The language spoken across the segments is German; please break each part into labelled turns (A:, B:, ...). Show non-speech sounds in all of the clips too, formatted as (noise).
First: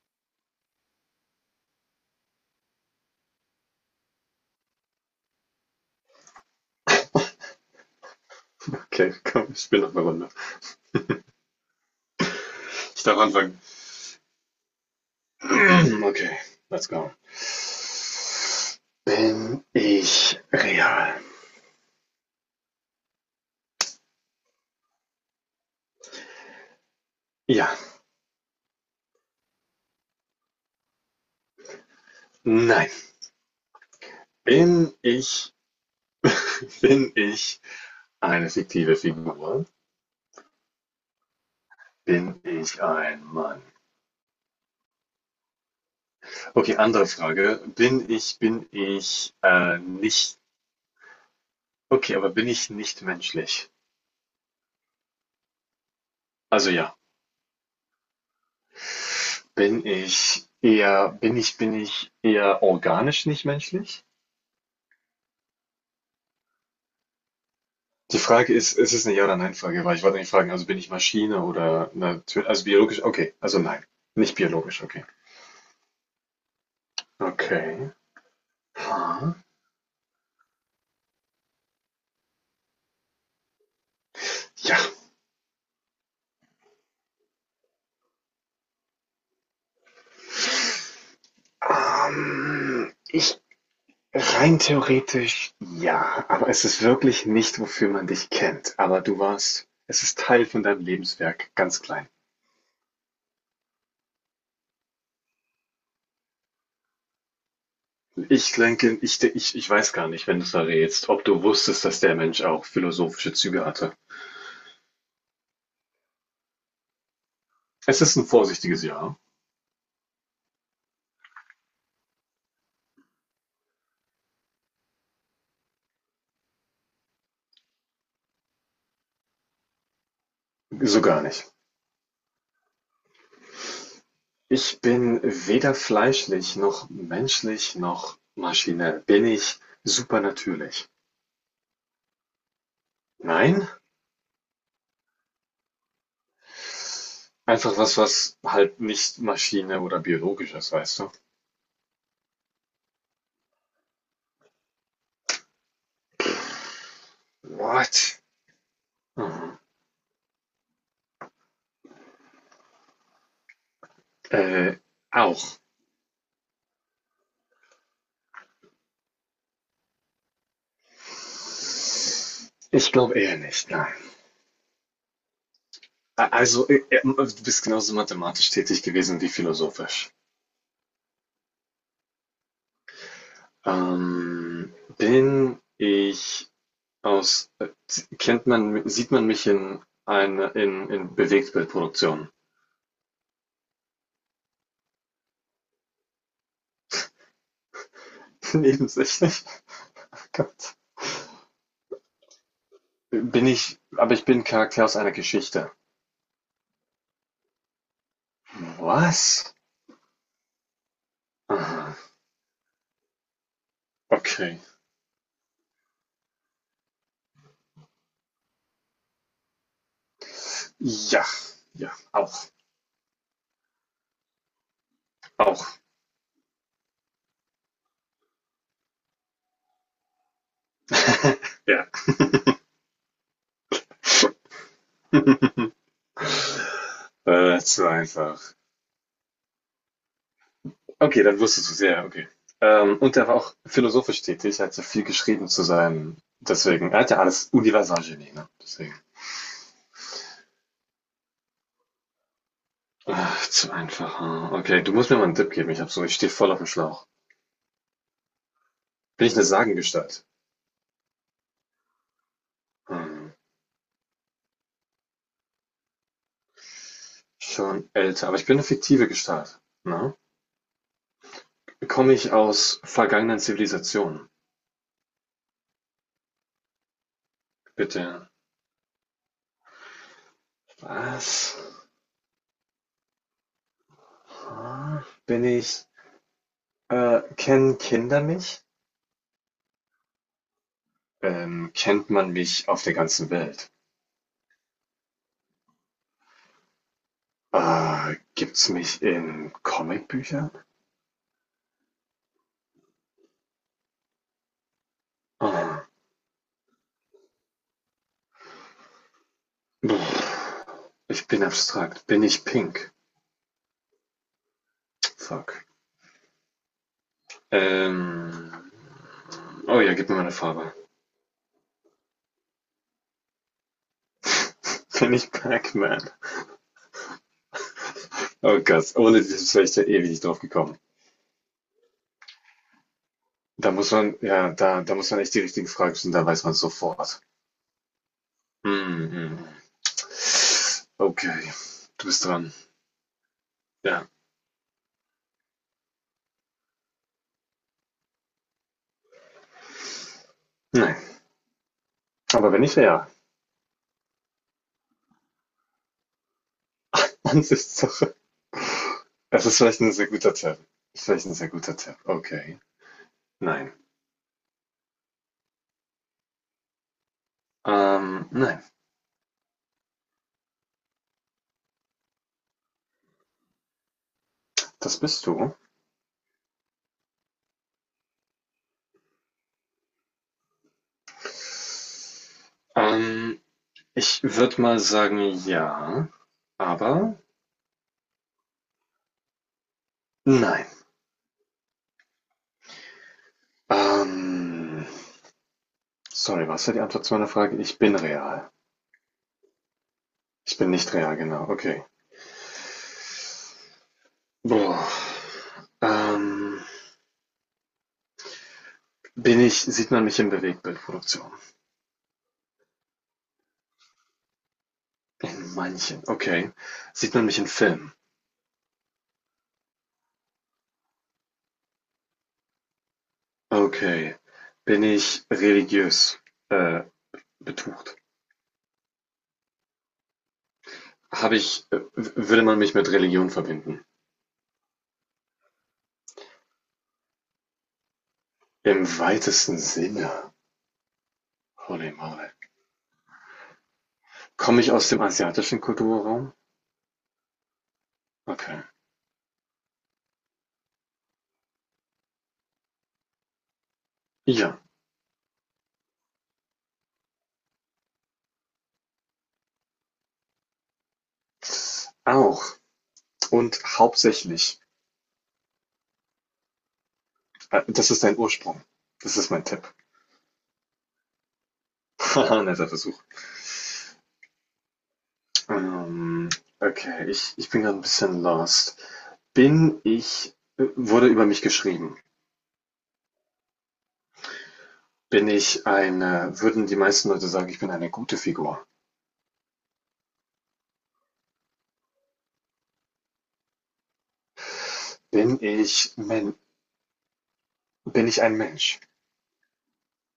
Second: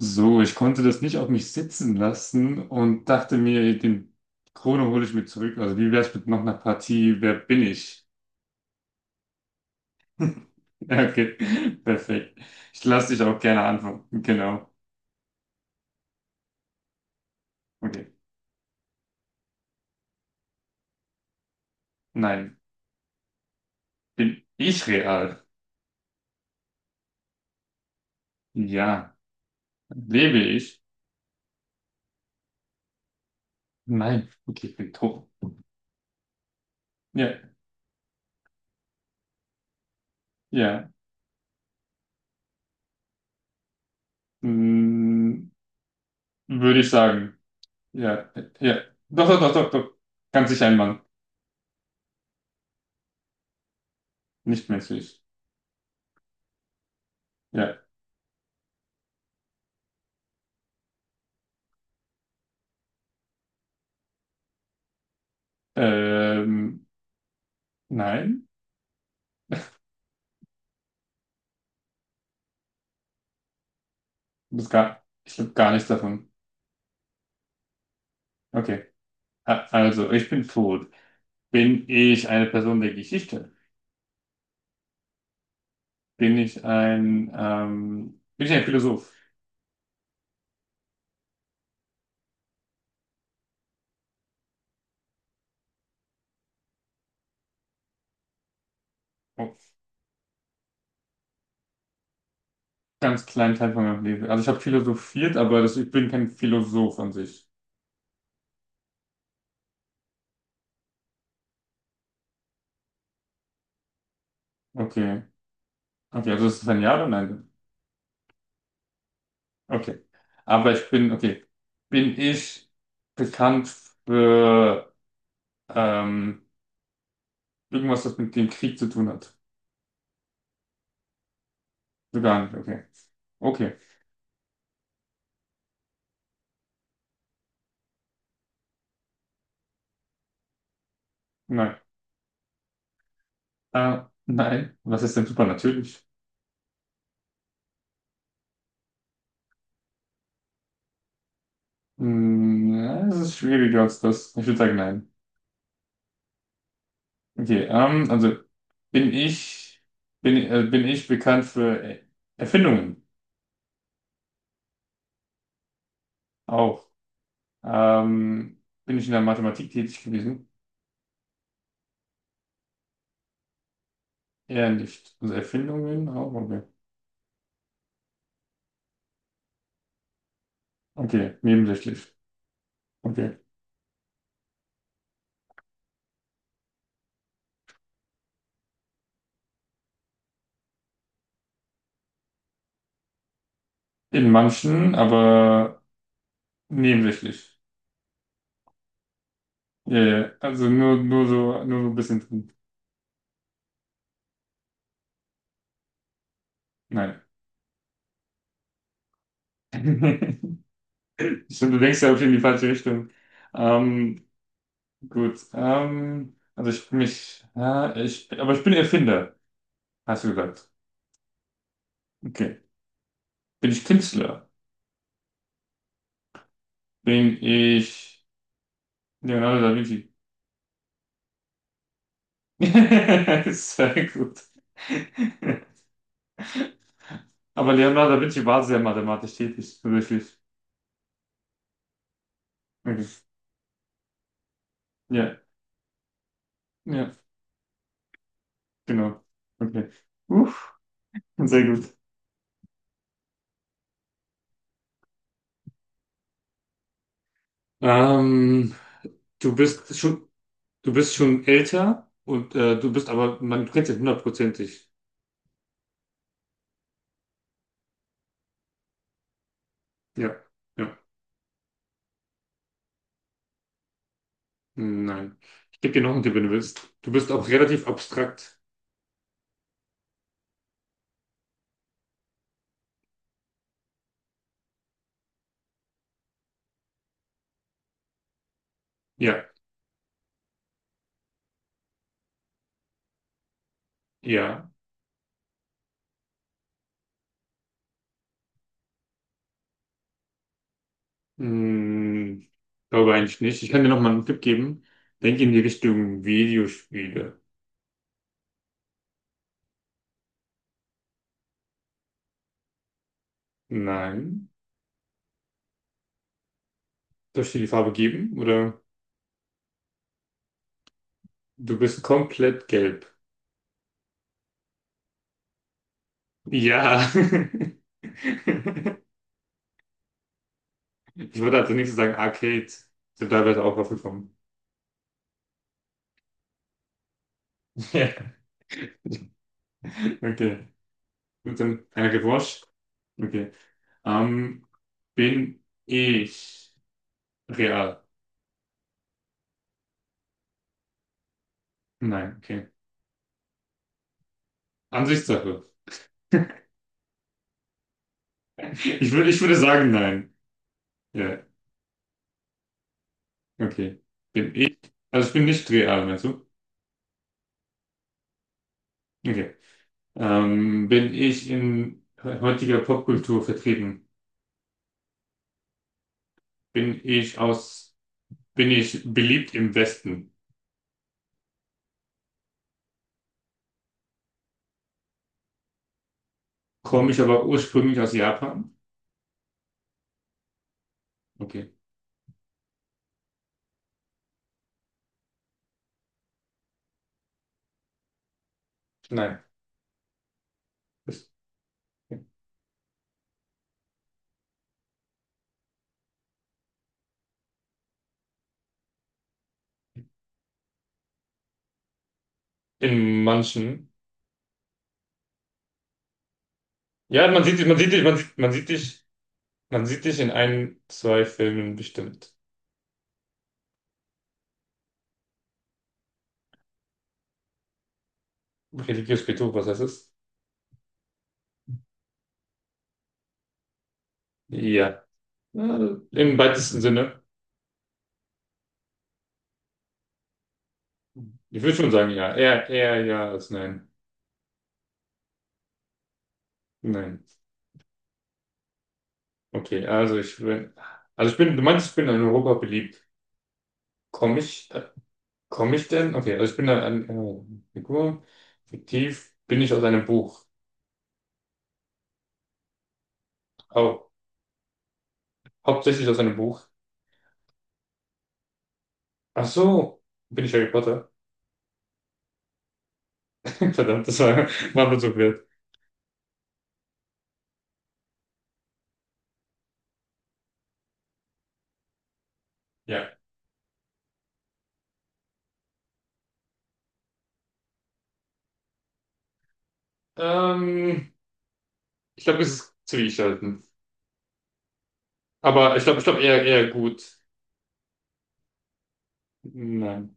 A: So, ich konnte das nicht auf mich sitzen lassen und dachte mir, ey, den Krone hole ich mir zurück. Also wie wär's mit noch einer Partie? Wer bin ich?
B: Okay, (laughs) komm, ich spiele noch eine Runde.
A: (laughs) Ja, okay, perfekt. Ich
B: Ich
A: lasse
B: darf
A: dich auch
B: anfangen.
A: gerne antworten. Genau.
B: (clears throat) Okay, let's go.
A: Okay.
B: Bin ich real?
A: Nein. Bin ich real?
B: Ja.
A: Ja. Lebe ich?
B: Nein.
A: Nein. Okay, ich bin
B: Bin
A: tot.
B: ich, bin
A: Ja,
B: ich eine fiktive Figur?
A: ja.
B: Bin ich ein Mann?
A: Mm,
B: Okay,
A: würde ich
B: andere
A: sagen.
B: Frage. Bin
A: Ja,
B: ich, bin
A: ja. Doch,
B: ich
A: doch, doch, doch,
B: äh,
A: doch.
B: nicht,
A: Ganz sicher ein Mann.
B: okay, aber bin ich nicht menschlich?
A: Nicht menschlich.
B: Also ja.
A: Ja.
B: Bin ich eher organisch nicht menschlich?
A: Ähm,
B: Die
A: nein.
B: Frage ist, ist es 'ne Ja oder Nein-Frage, weil ich wollte nicht fragen, also bin ich Maschine oder natürlich, also biologisch okay, also nein, nicht
A: Das
B: biologisch,
A: gar,
B: okay.
A: ich habe gar nichts davon.
B: Okay.
A: Okay.
B: Ha.
A: Also, ich bin tot. Bin ich eine Person der Geschichte?
B: Ja,
A: Bin ich ein Philosoph?
B: ich rein theoretisch ja, aber es ist wirklich nicht, wofür man dich kennt. Aber du
A: Oh,
B: warst es ist Teil von deinem Lebenswerk, ganz klein.
A: ganz kleinen Teil von meinem Leben. Also, ich habe philosophiert, aber das, ich bin kein Philosoph an sich.
B: Ich denke, ich weiß gar nicht, wenn du's errätst, ob du wusstest, dass der Mensch auch philosophische Züge hatte.
A: Okay. Okay, also, das ist ein Ja oder Nein?
B: Es ist ein vorsichtiges Ja,
A: Okay. Aber ich bin, okay. Bin ich bekannt für, ähm, irgendwas, das mit dem Krieg zu tun hat?
B: so gar nicht.
A: So gar nicht, okay. Okay.
B: Ich bin weder fleischlich noch menschlich noch Maschine. Bin ich supernatürlich?
A: Nein.
B: Nein,
A: Nein. Was ist denn supernatürlich?
B: einfach was, was halt nicht Maschine oder biologisch ist, weißt du?
A: Hm, ja, es ist schwieriger als das. Ich würde sagen, nein. Okay,
B: What?
A: also bin
B: Mhm.
A: ich, bin ich bekannt für Erfindungen?
B: Äh, Auch.
A: Auch. Bin ich in der Mathematik tätig gewesen?
B: Ich glaube eher nicht, nein.
A: Eher nicht. Also Erfindungen auch, okay.
B: Also, du bist genauso mathematisch tätig gewesen wie philosophisch.
A: Okay, nebensächlich. Okay.
B: Bin ich aus, kennt man, sieht man mich in, eine, in Bewegtbildproduktionen?
A: In manchen, aber nebensächlich.
B: Nebensächlich?
A: Ja, ja.
B: (laughs)
A: Also
B: Gott.
A: nur, nur so ein bisschen drin.
B: Bin ich, aber ich bin Charakter aus einer Geschichte.
A: Nein.
B: Was?
A: (laughs) Stimmt, du denkst
B: Aha.
A: ja auch in die falsche Richtung. Ähm,
B: Okay.
A: Gut. Also ich bin mich, ja, ich, aber ich bin Erfinder, hast du gesagt.
B: Ja, ja, auch,
A: Okay. Bin ich Künstler?
B: auch.
A: Bin ich Leonardo da Vinci?
B: (laughs) Ja.
A: (laughs) Sehr gut.
B: (laughs) Äh,
A: Aber
B: zu
A: Leonardo da
B: einfach.
A: Vinci war sehr mathematisch tätig, tatsächlich.
B: Okay, dann wusstest du es, ja, okay.
A: Okay.
B: Und er war auch philosophisch tätig, er hat ja viel
A: Ja,
B: geschrieben zu sein deswegen, er hat
A: ja,
B: ja alles Universalgenie, ne? Deswegen.
A: genau. Okay. Uff, sehr gut.
B: Ach, zu einfach. Hm. Okay, du musst mir mal einen Tipp geben, ich hab so, ich stehe voll auf dem Schlauch.
A: Ähm,
B: Bin ich eine
A: Du bist
B: Sagengestalt?
A: schon, du bist schon älter und du bist
B: Hm.
A: aber, man kennt dich hundertprozentig.
B: Schon älter, aber ich bin eine fiktive Gestalt, ne?
A: Ja, ja.
B: Komme ich aus vergangenen Zivilisationen?
A: Nein. Ich gebe dir noch einen Tipp, wenn du willst. Du bist auch relativ
B: Bitte.
A: abstrakt.
B: Was? Bin ich, kennen Kinder mich?
A: Ja,
B: Kennt man mich auf der ganzen Welt?
A: ja.
B: Gibt's mich in Comicbüchern?
A: Hm, glaube eigentlich nicht. Ich kann dir noch mal einen Tipp geben. Denk in die
B: Oh.
A: Richtung Videospiele.
B: Ich bin abstrakt. Bin ich pink?
A: Nein.
B: Fuck.
A: Soll ich dir die Farbe geben?
B: Ähm.
A: Oder
B: Oh ja, gib mir mal eine Farbe.
A: du bist komplett gelb.
B: (laughs) Bin ich Pac-Man?
A: Ja. (laughs)
B: Oh Gott, ohne dieses wäre ich da ewig nicht drauf gekommen.
A: Ich würde als nächstes sagen Arcade. Sind teilweise
B: Da
A: auch
B: muss man,
A: aufgekommen.
B: ja, da muss man echt die richtigen Fragen stellen, da weiß man sofort.
A: Ja. (laughs)
B: Mhm.
A: Okay.
B: Okay,
A: Gut, dann
B: du
A: eine
B: bist dran.
A: Revanche. Okay.
B: Ja.
A: Ähm, Bin ich real?
B: Nein.
A: Nein,
B: Aber wenn
A: okay.
B: nicht, ja.
A: Ansichtssache.
B: (laughs) Ansichtssache.
A: Ich
B: Es
A: würde
B: ist vielleicht
A: sagen,
B: ein sehr
A: nein.
B: guter Tipp. Ist vielleicht ein
A: Ja,
B: sehr guter Tipp. Okay. Nein.
A: okay. Bin ich, also ich bin nicht real, meinst du?
B: Nein.
A: Okay. Bin ich in heutiger Popkultur vertreten?
B: Das bist du.
A: Bin ich aus, Bin ich beliebt im Westen?
B: Ähm, ich würde mal sagen, ja.
A: Komme
B: Aber
A: ich aber ursprünglich aus Japan?
B: nein.
A: Okay.
B: Ähm, Sorry, was war die Antwort zu meiner Frage? Ich bin real.
A: Nein.
B: Ich bin nicht real,
A: Das-
B: genau. Okay.
A: okay.
B: Boah. Ähm, Bin ich, sieht man mich in Bewegtbildproduktion?
A: In manchen.
B: In manchen, okay. Sieht man
A: Ja,
B: mich in Filmen?
A: man sieht dich in ein, zwei Filmen bestimmt.
B: Okay. Bin ich religiös, äh, betucht?
A: Religiös Betrug, was heißt das?
B: Habe ich, würde man mich mit Religion verbinden?
A: Ja. Ja, im weitesten Sinne.
B: Im weitesten Sinne.
A: Ich würde schon
B: Holy
A: sagen,
B: moly.
A: ja. Eher, eher ja als nein.
B: Komme ich aus dem asiatischen Kulturraum?
A: Nein.
B: Okay.
A: Okay, also ich bin, du meinst, ich bin in Europa beliebt. Komme
B: Ja,
A: ich, äh, Komme ich denn? Okay, also ich bin eine Figur. Fiktiv bin ich aus einem Buch.
B: auch. Und
A: Au,
B: hauptsächlich.
A: hauptsächlich aus einem Buch.
B: Das ist dein Ursprung. Das ist mein
A: Ach
B: Tipp.
A: so, bin ich Harry Potter?
B: Haha, (laughs) netter Versuch.
A: (laughs) Verdammt, das war, war mir so wert.
B: Ähm, okay, ich bin gerade ein bisschen lost. Bin ich wurde über mich geschrieben.
A: Ja.
B: Bin ich eine würden die meisten Leute sagen, ich bin eine gute Figur?
A: Ähm, Ich glaube, es ist zwiegespalten.
B: Bin
A: Aber
B: ich
A: ich glaube
B: Men
A: eher, eher gut.
B: bin ich ein Mensch?
A: Nein.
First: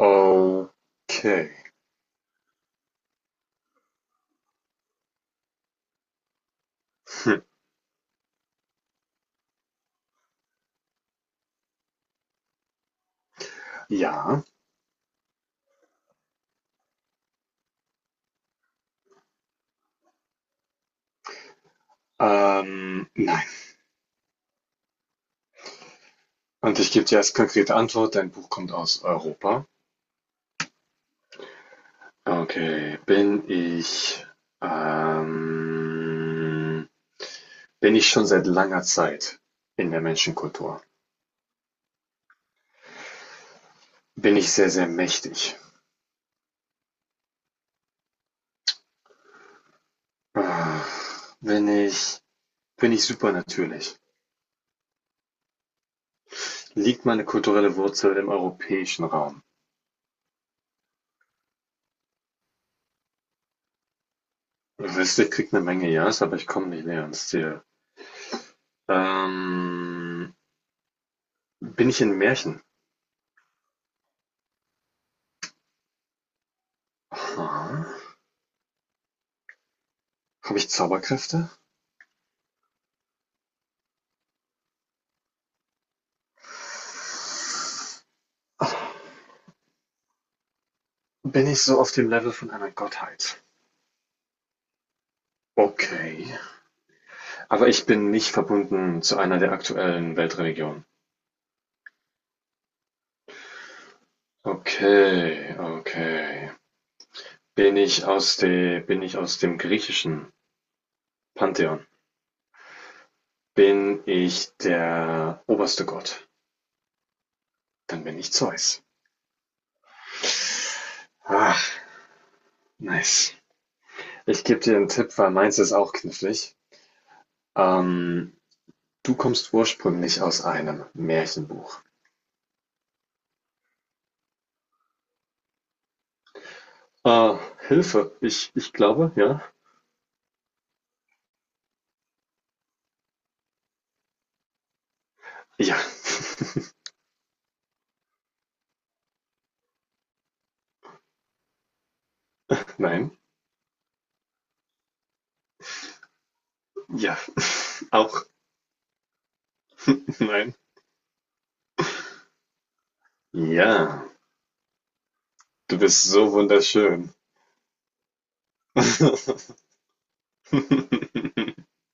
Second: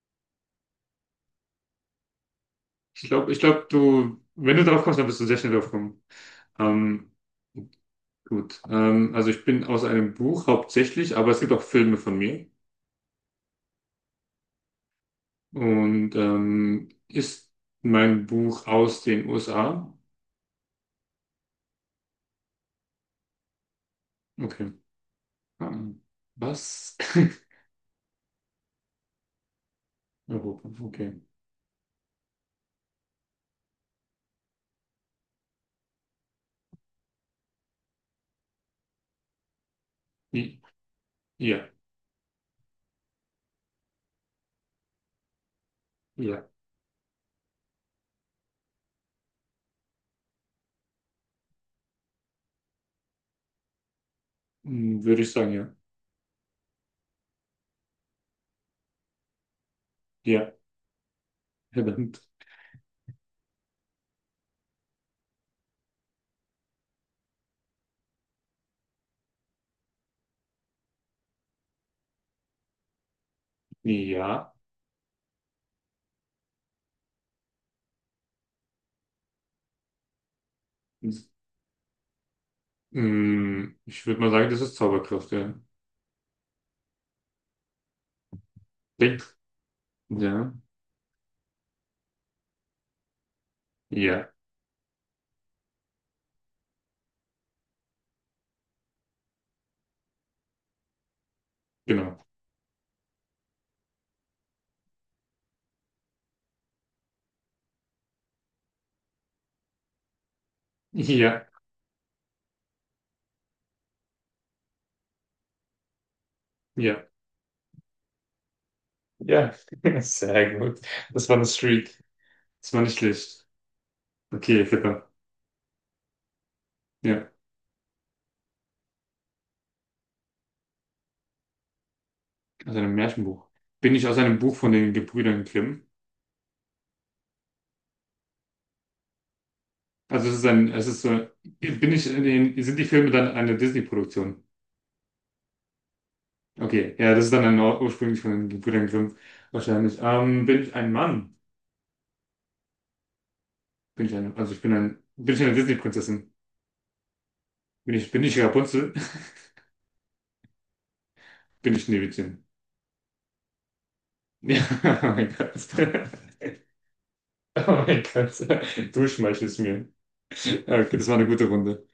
B: Okay.
A: Ich glaube, du, wenn du drauf kommst, dann bist du sehr schnell drauf kommen. Ähm,
B: Hm.
A: Gut, also ich bin aus einem Buch hauptsächlich, aber es gibt auch Filme von mir.
B: Ja.
A: Und ist mein Buch aus den USA?
B: Nein.
A: Okay. Ähm,
B: Und ich
A: was?
B: gebe
A: (laughs)
B: dir als konkrete Antwort, dein Buch kommt aus Europa.
A: Europa, okay.
B: Okay. Ähm, bin ich schon seit langer Zeit in der
A: I-
B: Menschenkultur?
A: Ja,
B: Bin ich sehr, sehr mächtig?
A: ja.
B: Ah, Bin ich bin ich super natürlich?
A: Hm, würde ich sagen, ja.
B: Liegt meine kulturelle Wurzel im europäischen Raum?
A: Ja, verdammt.
B: Wüsste kriegt eine Menge Ja's, aber ich komme nicht näher ans Ziel. Ähm, bin ich in Märchen?
A: Ja.
B: Aha. Habe ich Zauberkräfte?
A: Hm, ich würde mal sagen, das ist Zauberkraft, ja.
B: Ach,
A: Denk. Ja,
B: bin ich so auf dem Level von einer Gottheit?
A: ja,
B: Okay. Aber ich bin nicht verbunden zu einer der aktuellen Weltreligionen.
A: genau. (laughs)
B: Okay, okay. Bin ich aus dem griechischen
A: Ja,
B: Pantheon? Bin ich der oberste Gott?
A: ja.
B: Dann bin ich Zeus.
A: Ja, (laughs) sehr gut. Das war eine
B: Ach,
A: Streak. Das war nicht
B: nice.
A: schlecht.
B: Ich gebe
A: Okay,
B: dir einen
A: verdammt.
B: Tipp, weil meins ist auch knifflig.
A: Ja,
B: Ähm, du kommst ursprünglich aus einem Märchenbuch.
A: aus einem Märchenbuch. Bin ich aus einem Buch von den Gebrüdern Grimm?
B: Äh, Hilfe. Ich glaube, ja.
A: Also es ist ein, es ist so, bin ich in den, sind die Filme dann eine Disney-Produktion?
B: Ja,
A: Okay, ja, das ist dann ein, ursprünglich von den Gebrüdern Grimm wahrscheinlich. Bin ich ein Mann?
B: nein.
A: Bin ich ein, also ich bin ein, bin ich eine Disney-Prinzessin?
B: Ja, (laughs)
A: Bin
B: auch
A: ich Rapunzel? (laughs)
B: nein.
A: Bin ich Schneewittchen?
B: Ja,
A: Ja, (laughs) oh mein Gott.
B: du bist so
A: (laughs)
B: wunderschön.
A: Oh mein Gott, du schmeichelst mir. Okay, das war eine gute
B: (laughs)
A: Runde.